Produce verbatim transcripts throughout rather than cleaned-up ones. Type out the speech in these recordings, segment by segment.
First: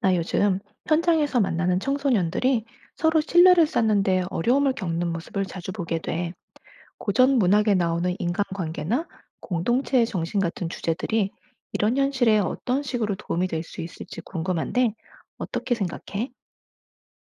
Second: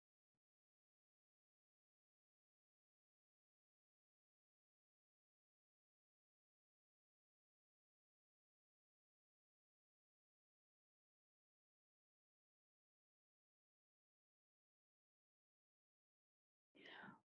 나 요즘 현장에서 만나는 청소년들이 서로 신뢰를 쌓는데 어려움을 겪는 모습을 자주 보게 돼. 고전 문학에 나오는 인간관계나 공동체의 정신 같은 주제들이 이런 현실에 어떤 식으로 도움이 될 수 있을지 궁금한데 어떻게 생각해?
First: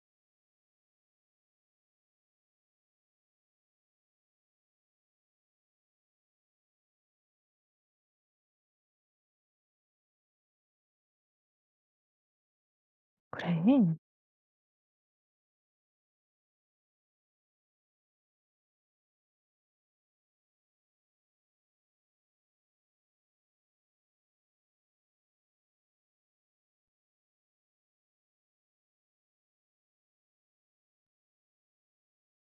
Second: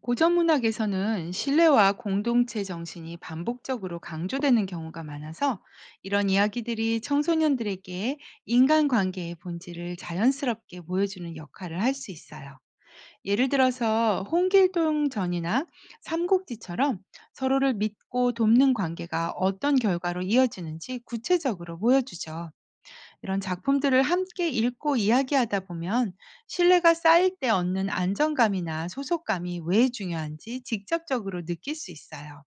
고전 문학에서는 신뢰와 공동체 정신이 반복적으로 강조되는 경우가 많아서 이런 이야기들이 청소년들에게 인간관계의 본질을 자연스럽게 보여주는 역할을 할 수 있어요. 예를 그래, 들어서 홍길동 전이나 삼국지처럼 서로를 믿고 돕는 관계가 어떤 결과로 이어지는지 구체적으로 보여주죠. 이런 작품들을 함께 읽고 이야기하다 보면 신뢰가 쌓일 때 얻는 안정감이나 소속감이 왜 중요한지 직접적으로 느낄 수 있어요.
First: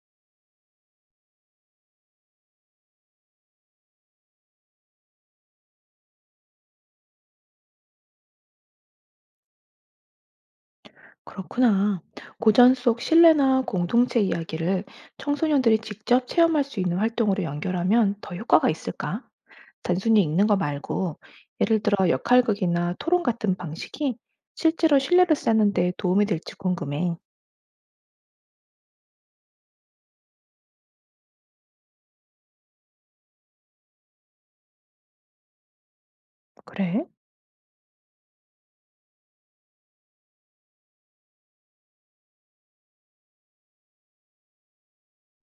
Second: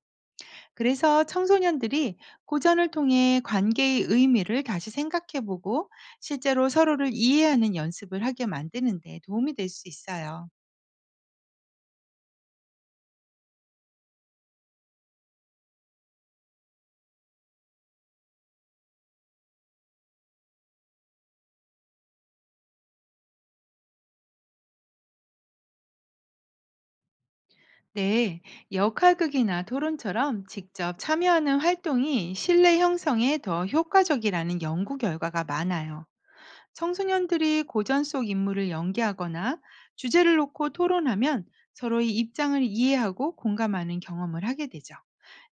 그래서 청소년들이 고전을 통해 관계의 의미를 다시 생각해보고 실제로 서로를 이해하는 연습을 하게 만드는데 도움이 될 수 있어요. 그렇구나. 고전 속 신뢰나 공동체 이야기를 청소년들이 직접 체험할 수 있는 활동으로 연결하면 더 효과가 있을까? 단순히 읽는 거 말고 예를 들어 역할극이나 토론 같은 방식이 실제로 신뢰를 쌓는 데 도움이 될지 궁금해. 네, 역할극이나 토론처럼 직접 참여하는 활동이 신뢰 형성에 더 효과적이라는 연구 결과가 많아요. 그래? 청소년들이 고전 속 인물을 연기하거나 주제를 놓고 토론하면 서로의 입장을 이해하고 공감하는 경험을 하게 되죠.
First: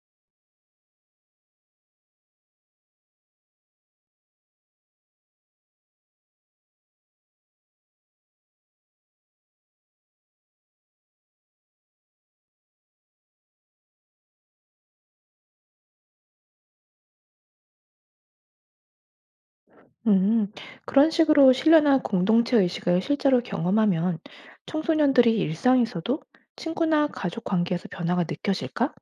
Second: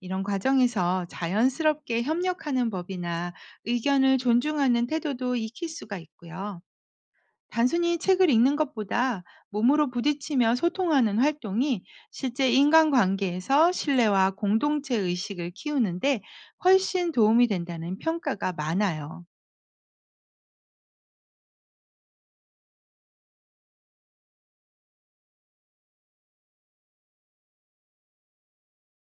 이런 과정에서 자연스럽게 협력하는 법이나 의견을 존중하는 태도도 익힐 수가 있고요. 단순히 책을 읽는 것보다 몸으로 부딪히며 소통하는 활동이 실제 인간관계에서 신뢰와 공동체 의식을 키우는데 훨씬 도움이 된다는 평가가 많아요. 음, 그런 식으로 신뢰나 공동체 의식을 실제로 경험하면 청소년들이 일상에서도 친구나 가족 관계에서 변화가 느껴질까?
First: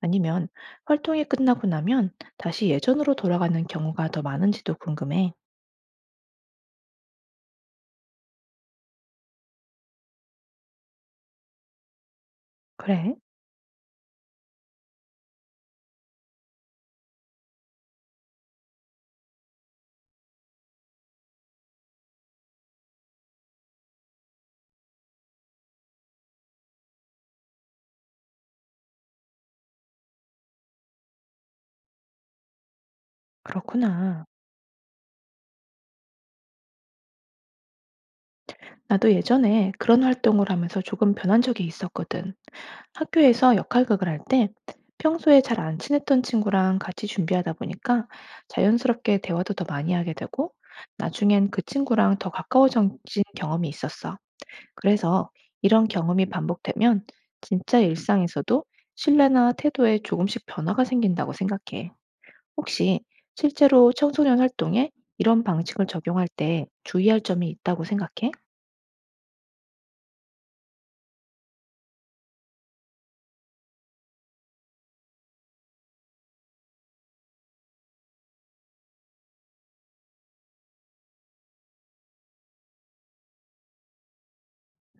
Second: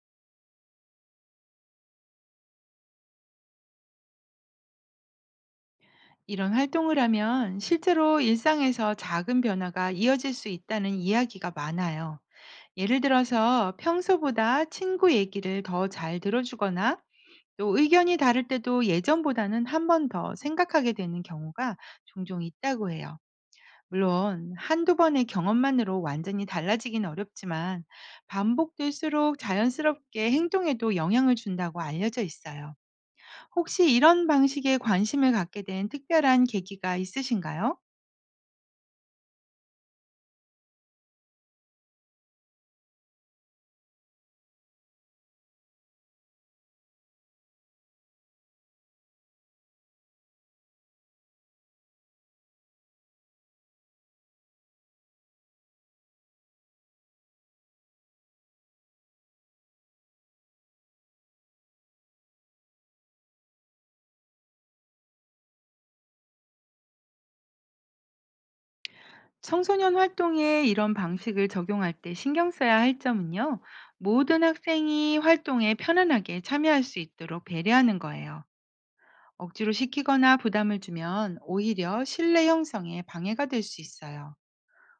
아니면 활동이 끝나고 나면 다시 예전으로 돌아가는 경우가 더 많은지도 궁금해. 이런 활동을 하면 실제로 일상에서 작은 변화가 이어질 수 있다는 이야기가 많아요. 예를 그래? 들어서 평소보다 친구 얘기를 더 잘 들어주거나 또 의견이 다를 때도 예전보다는 한 번 더 생각하게 되는 경우가 종종 있다고 해요. 물론 한두 번의 경험만으로 완전히 달라지긴 어렵지만 반복될수록 자연스럽게 행동에도 영향을 준다고 알려져 있어요. 혹시 그렇구나. 이런 방식에 관심을 갖게 된 특별한 계기가 있으신가요? 나도 예전에 그런 활동을 하면서 조금 변한 적이 있었거든. 학교에서 역할극을 할 때 평소에 잘 안 친했던 친구랑 같이 준비하다 보니까 자연스럽게 대화도 더 많이 하게 되고 나중엔 그 친구랑 더 가까워진 경험이 있었어. 그래서 이런 경험이 반복되면 진짜 일상에서도 신뢰나 태도에 조금씩 변화가 생긴다고 생각해. 혹시 실제로 청소년 활동에 이런 방식을 적용할 때 주의할 점이 있다고 생각해? 청소년 활동에 이런 방식을 적용할 때 신경 써야 할 점은요, 모든 학생이 활동에 편안하게 참여할 수 있도록 배려하는 거예요. 억지로 시키거나 부담을 주면 오히려 신뢰 형성에 방해가 될 수 있어요.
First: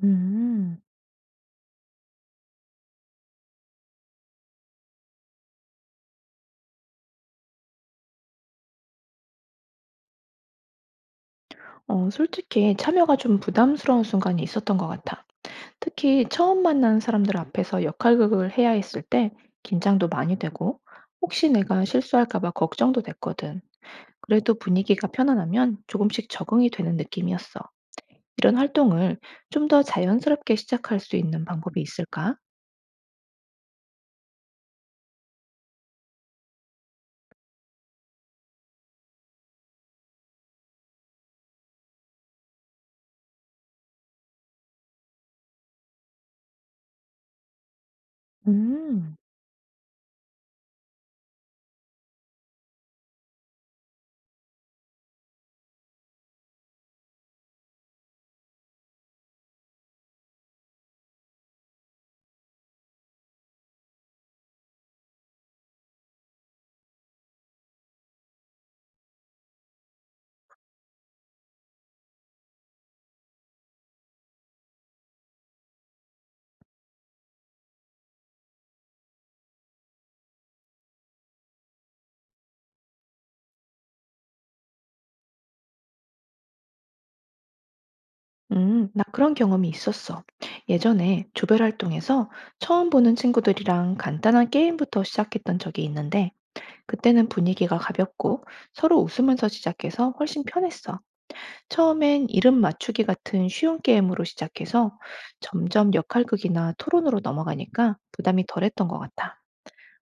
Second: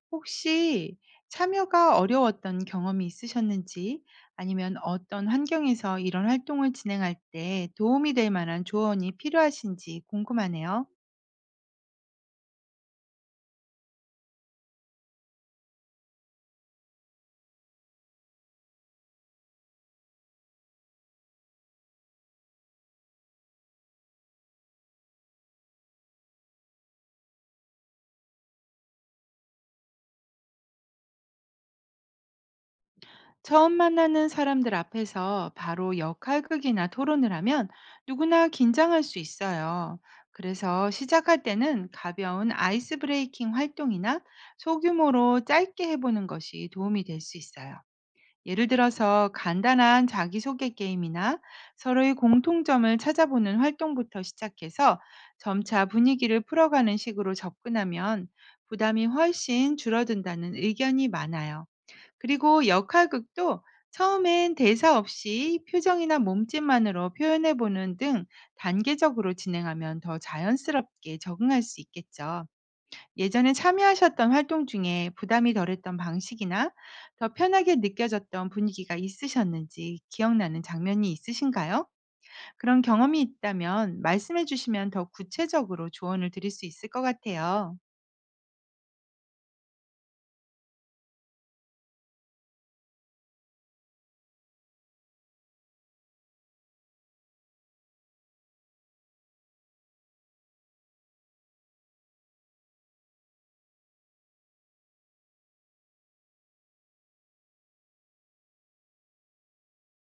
음, 혹시 참여가 어려웠던 경험이 있으셨는지, 아니면 어떤 환경에서 이런 활동을 진행할 때 도움이 될 만한 조언이 필요하신지 궁금하네요. 어, 솔직히 참여가 좀 부담스러운 순간이 있었던 것 같아. 특히 처음 만난 사람들 앞에서 역할극을 해야 했을 때 긴장도 많이 되고 혹시 내가 실수할까 봐 걱정도 됐거든. 그래도 분위기가 편안하면 조금씩 적응이 되는 느낌이었어. 이런 활동을 좀 더 자연스럽게 시작할 수 있는 방법이 있을까? 처음 만나는 사람들 앞에서 바로 역할극이나 토론을 하면 누구나 긴장할 수 있어요. 그래서 시작할 때는 가벼운 아이스 브레이킹 활동이나 소규모로 짧게 해보는 것이 도움이 될 수 있어요. 예를 음, 들어서 간단한 자기소개 게임이나 서로의 공통점을 찾아보는 활동부터 시작해서 점차 분위기를 풀어가는 식으로 접근하면 부담이 훨씬 줄어든다는 의견이 많아요. 그리고 역할극도 처음엔 대사 없이 표정이나 몸짓만으로 표현해 보는 등 단계적으로 진행하면 더 자연스럽게 적응할 수 있겠죠. 예전에 참여하셨던 활동 중에 부담이 덜했던 방식이나 더 편하게 느껴졌던 분위기가 있으셨는지, 기억나는 장면이 있으신가요? 그런 경험이 있다면 말씀해 주시면 더 구체적으로 조언을 드릴 수 있을 것 같아요. 음, 나 그런 경험이 있었어. 예전에 조별 활동에서 처음 보는 친구들이랑 간단한 게임부터 시작했던 적이 있는데 그때는 분위기가 가볍고 서로 웃으면서 시작해서 훨씬 편했어. 처음엔 이름 맞추기 같은 쉬운 게임으로 시작해서 점점 역할극이나 토론으로 넘어가니까 부담이 덜했던 것 같아.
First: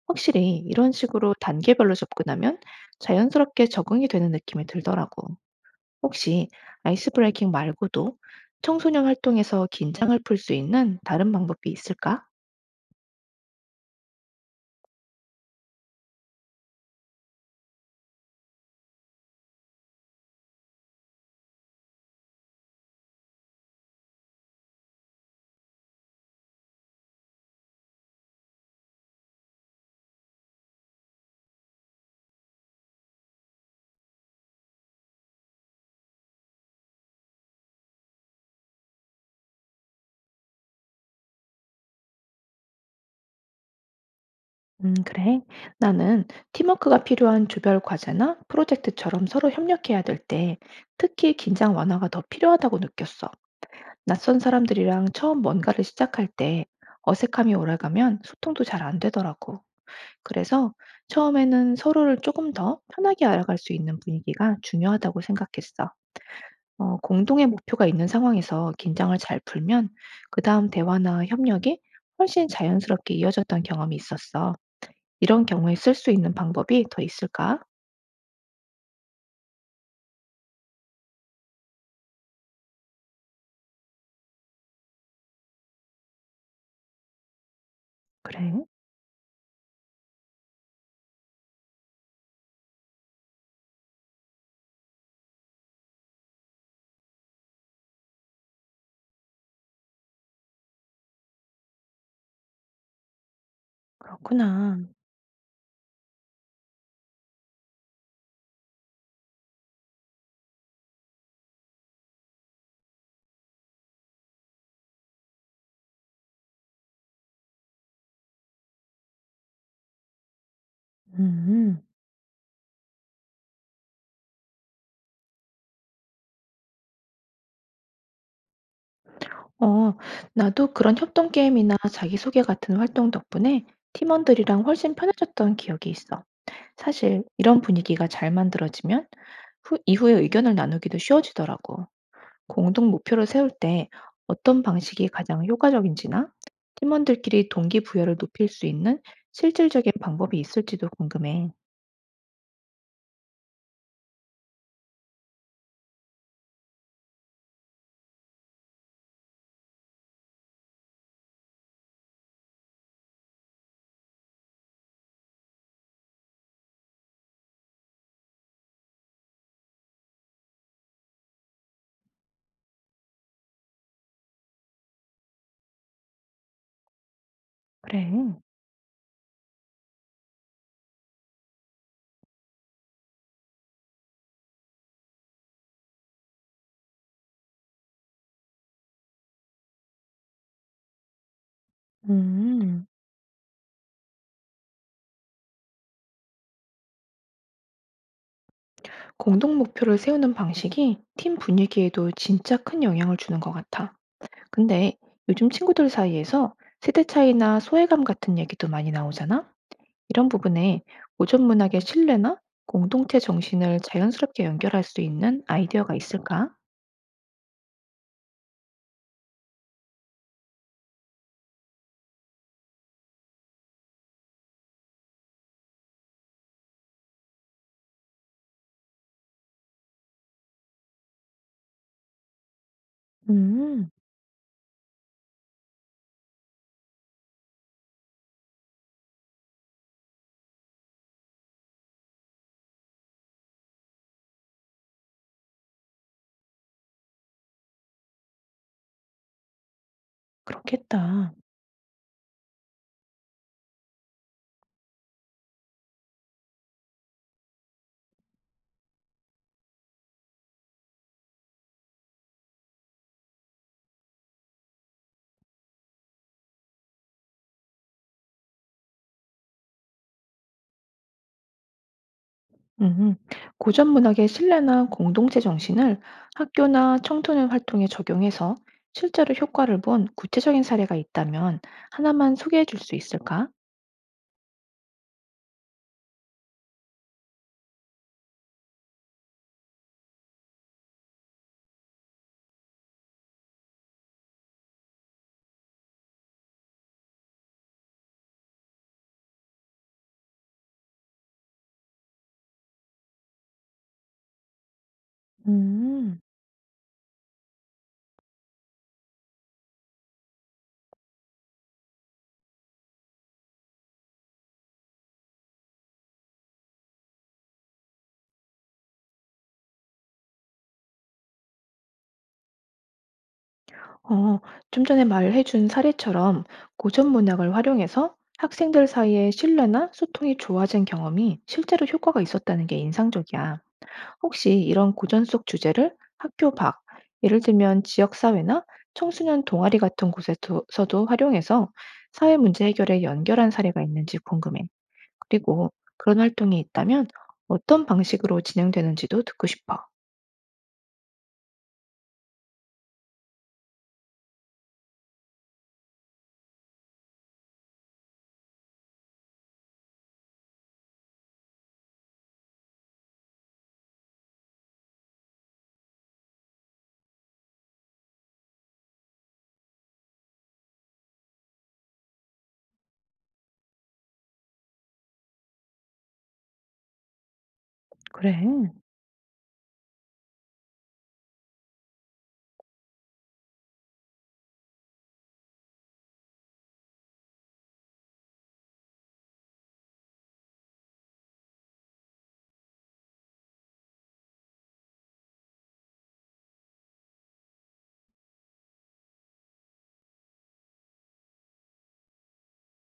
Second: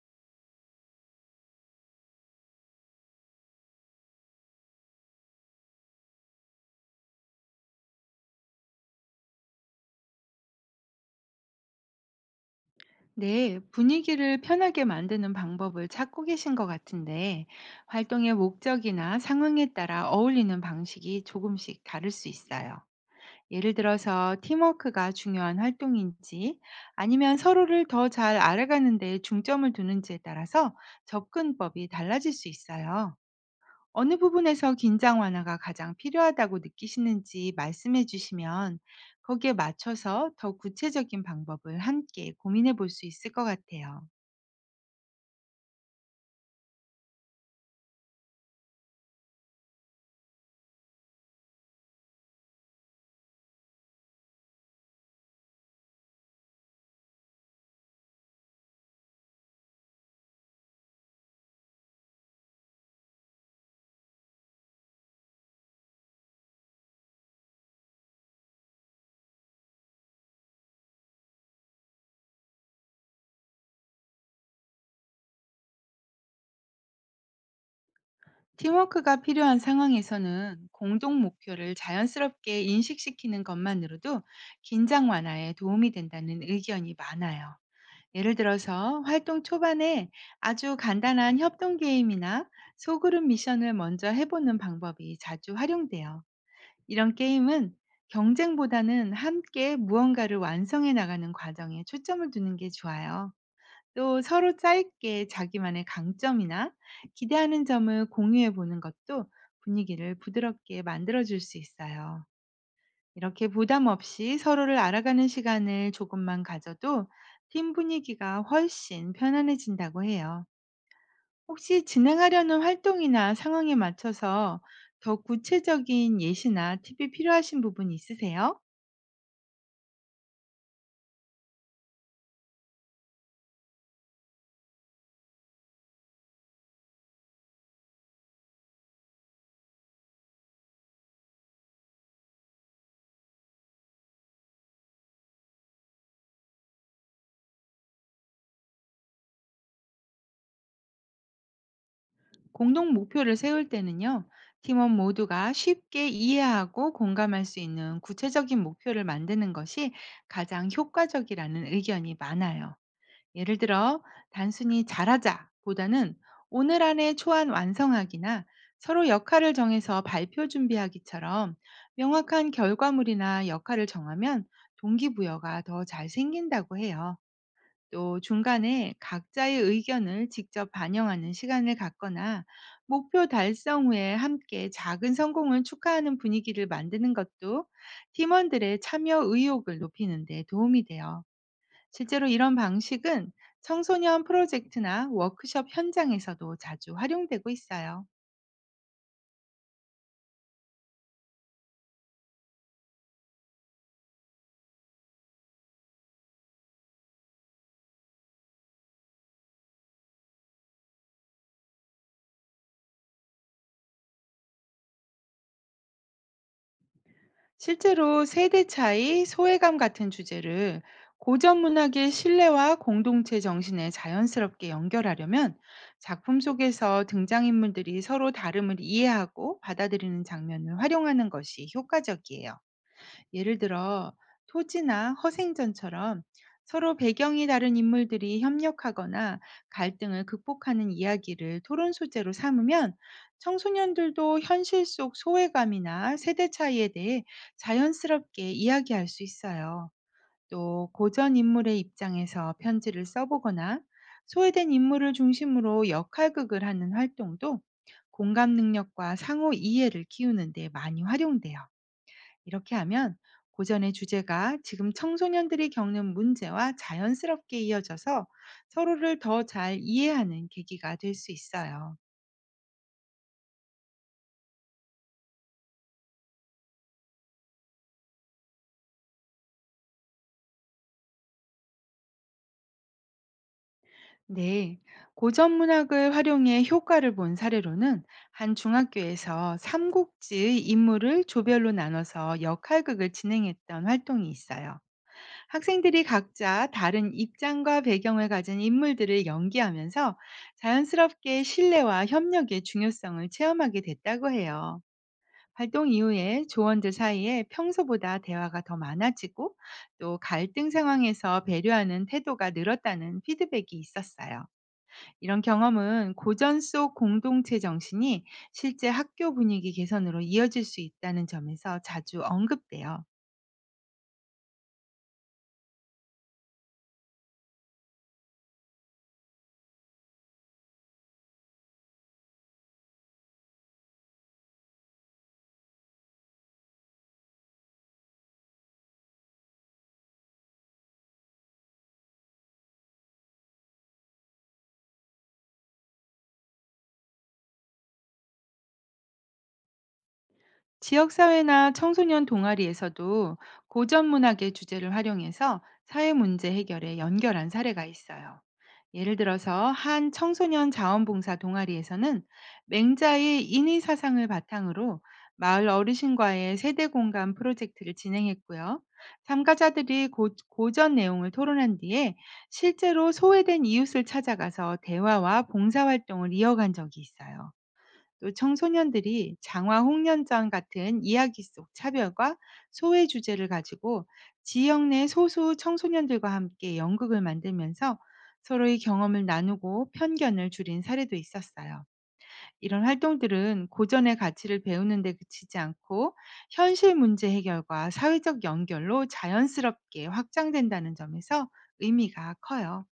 확실히 이런 식으로 단계별로 접근하면 자연스럽게 적응이 되는 느낌이 들더라고. 혹시 아이스 브레이킹 말고도 청소년 활동에서 긴장을 풀 수 있는 다른 방법이 있을까? 네, 분위기를 편하게 만드는 방법을 찾고 계신 것 같은데, 활동의 목적이나 상황에 따라 어울리는 방식이 조금씩 다를 수 있어요. 예를 들어서 팀워크가 중요한 활동인지, 아니면 서로를 더 잘 알아가는 데 중점을 두는지에 따라서 접근법이 달라질 수 있어요. 어느 부분에서 긴장 완화가 가장 필요하다고 느끼시는지 말씀해 주시면, 거기에 맞춰서 더 구체적인 방법을 함께 고민해 볼 수 있을 것 같아요. 음, 그래. 나는 팀워크가 필요한 조별 과제나 프로젝트처럼 서로 협력해야 될 때 특히 긴장 완화가 더 필요하다고 느꼈어. 낯선 사람들이랑 처음 뭔가를 시작할 때 어색함이 오래가면 소통도 잘 안 되더라고. 그래서 처음에는 서로를 조금 더 편하게 알아갈 수 있는 분위기가 중요하다고 생각했어. 어, 공동의 목표가 있는 상황에서 긴장을 잘 풀면 그 다음 대화나 협력이 훨씬 자연스럽게 이어졌던 경험이 있었어. 이런 경우에 쓸 수 있는 방법이 더 있을까? 팀워크가 필요한 상황에서는 공동 목표를 자연스럽게 인식시키는 것만으로도 긴장 완화에 도움이 된다는 의견이 많아요. 예를 그래, 들어서 활동 초반에 아주 간단한 협동 게임이나 소그룹 미션을 먼저 해보는 방법이 자주 활용돼요. 이런 게임은 경쟁보다는 함께 무언가를 완성해 나가는 과정에 초점을 두는 게 좋아요. 또 서로 그렇구나. 짧게 자기만의 강점이나 기대하는 점을 공유해 보는 것도 분위기를 부드럽게 만들어 줄 수 있어요. 이렇게 부담 없이 서로를 알아가는 시간을 조금만 가져도 팀 분위기가 훨씬 편안해진다고 해요. 음. 혹시 진행하려는 활동이나 상황에 맞춰서 더 구체적인 예시나 팁이 필요하신 부분이 있으세요? 어, 나도 그런 협동 게임이나 자기소개 같은 활동 덕분에 팀원들이랑 훨씬 편해졌던 기억이 있어. 사실 이런 분위기가 잘 만들어지면 후, 이후에 의견을 나누기도 쉬워지더라고. 공동 목표를 세울 때 어떤 방식이 가장 효과적인지나 팀원들끼리 동기부여를 높일 수 있는 실질적인 방법이 있을지도 궁금해. 공동 목표를 세울 때는요, 팀원 모두가 쉽게 이해하고 공감할 수 있는 구체적인 목표를 만드는 것이 가장 효과적이라는 의견이 많아요. 예를 들어 단순히 잘하자보다는, 오늘 안에 초안 완성하기나 서로 역할을 정해서 발표 준비하기처럼 명확한 결과물이나 역할을 정하면 동기부여가 더 잘 생긴다고 해요. 또 그래. 중간에 각자의 의견을 직접 반영하는 시간을 갖거나 목표 달성 후에 함께 작은 성공을 축하하는 분위기를 만드는 것도 팀원들의 참여 의욕을 높이는 데 도움이 돼요. 실제로 이런 음, 방식은 청소년 프로젝트나 워크숍 현장에서도 자주 활용되고 있어요. 공동 목표를 세우는 방식이 팀 분위기에도 진짜 큰 영향을 주는 것 같아. 근데 요즘 친구들 사이에서 세대 차이나 소외감 같은 얘기도 많이 나오잖아? 이런 부분에 고전 문학의 신뢰나 공동체 정신을 자연스럽게 연결할 수 있는 아이디어가 있을까? 실제로 세대 차이, 소외감 같은 주제를 고전 문학의 신뢰와 공동체 정신에 자연스럽게 연결하려면, 작품 속에서 등장인물들이 서로 다름을 이해하고 받아들이는 장면을 활용하는 것이 효과적이에요. 예를 음, 들어 토지나 허생전처럼 서로 배경이 다른 인물들이 협력하거나 갈등을 극복하는 이야기를 토론 소재로 삼으면, 청소년들도 현실 속 소외감이나 세대 차이에 대해 자연스럽게 이야기할 수 있어요. 또 그렇겠다. 고전 인물의 입장에서 편지를 써보거나 소외된 인물을 중심으로 역할극을 하는 활동도 공감 능력과 상호 이해를 키우는 데 많이 활용돼요. 이렇게 하면 고전의 주제가 지금 청소년들이 겪는 문제와 자연스럽게 이어져서 서로를 더 잘 이해하는 계기가 될 수 있어요. 음, 고전 문학의 신뢰나 공동체 정신을 학교나 청소년 활동에 적용해서 실제로 효과를 본 구체적인 사례가 있다면 하나만 소개해 줄 수 있을까? 네. 고전 문학을 활용해 효과를 본 사례로는, 한 중학교에서 삼국지의 인물을 조별로 나눠서 역할극을 진행했던 활동이 있어요. 학생들이 각자 다른 입장과 배경을 가진 인물들을 연기하면서 자연스럽게 신뢰와 협력의 중요성을 체험하게 됐다고 해요. 활동 음. 이후에 조원들 사이에 평소보다 대화가 더 많아지고, 또 갈등 상황에서 배려하는 태도가 늘었다는 피드백이 있었어요. 이런 경험은 고전 속 공동체 정신이 실제 학교 분위기 개선으로 이어질 수 있다는 점에서 자주 언급돼요. 어, 좀 전에 말해준 사례처럼 고전 문학을 활용해서 학생들 사이의 신뢰나 소통이 좋아진 경험이 실제로 효과가 있었다는 게 인상적이야. 혹시 이런 고전 속 주제를 학교 밖, 예를 들면 지역사회나 청소년 동아리 같은 곳에서도 활용해서 사회 문제 해결에 연결한 사례가 있는지 궁금해. 그리고 그런 활동이 있다면 어떤 방식으로 진행되는지도 듣고 싶어. 지역사회나 청소년 동아리에서도 고전 문학의 주제를 활용해서 사회 문제 해결에 연결한 사례가 있어요. 예를 들어서 한 청소년 자원봉사 동아리에서는 맹자의 인의 사상을 바탕으로 마을 어르신과의 세대 공감 프로젝트를 진행했고요. 참가자들이 고, 고전 내용을 토론한 뒤에 실제로 소외된 이웃을 찾아가서 대화와 봉사활동을 이어간 적이 있어요. 또 그래. 청소년들이 장화 홍련전 같은 이야기 속 차별과 소외 주제를 가지고 지역 내 소수 청소년들과 함께 연극을 만들면서 서로의 경험을 나누고 편견을 줄인 사례도 있었어요. 이런 활동들은 고전의 가치를 배우는 데 그치지 않고 현실 문제 해결과 사회적 연결로 자연스럽게 확장된다는 점에서 의미가 커요.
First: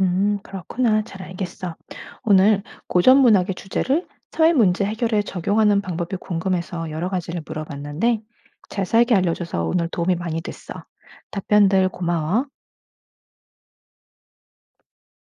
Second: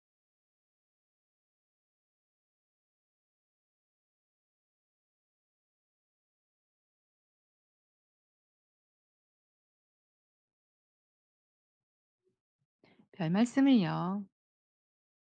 음, 그렇구나. 잘 알겠어. 오늘 고전 문학의 주제를 사회 문제 해결에 적용하는 방법이 궁금해서 여러 가지를 물어봤는데, 잘 살게 알려줘서 오늘 도움이 많이 됐어. 답변들 고마워. 별 말씀을요.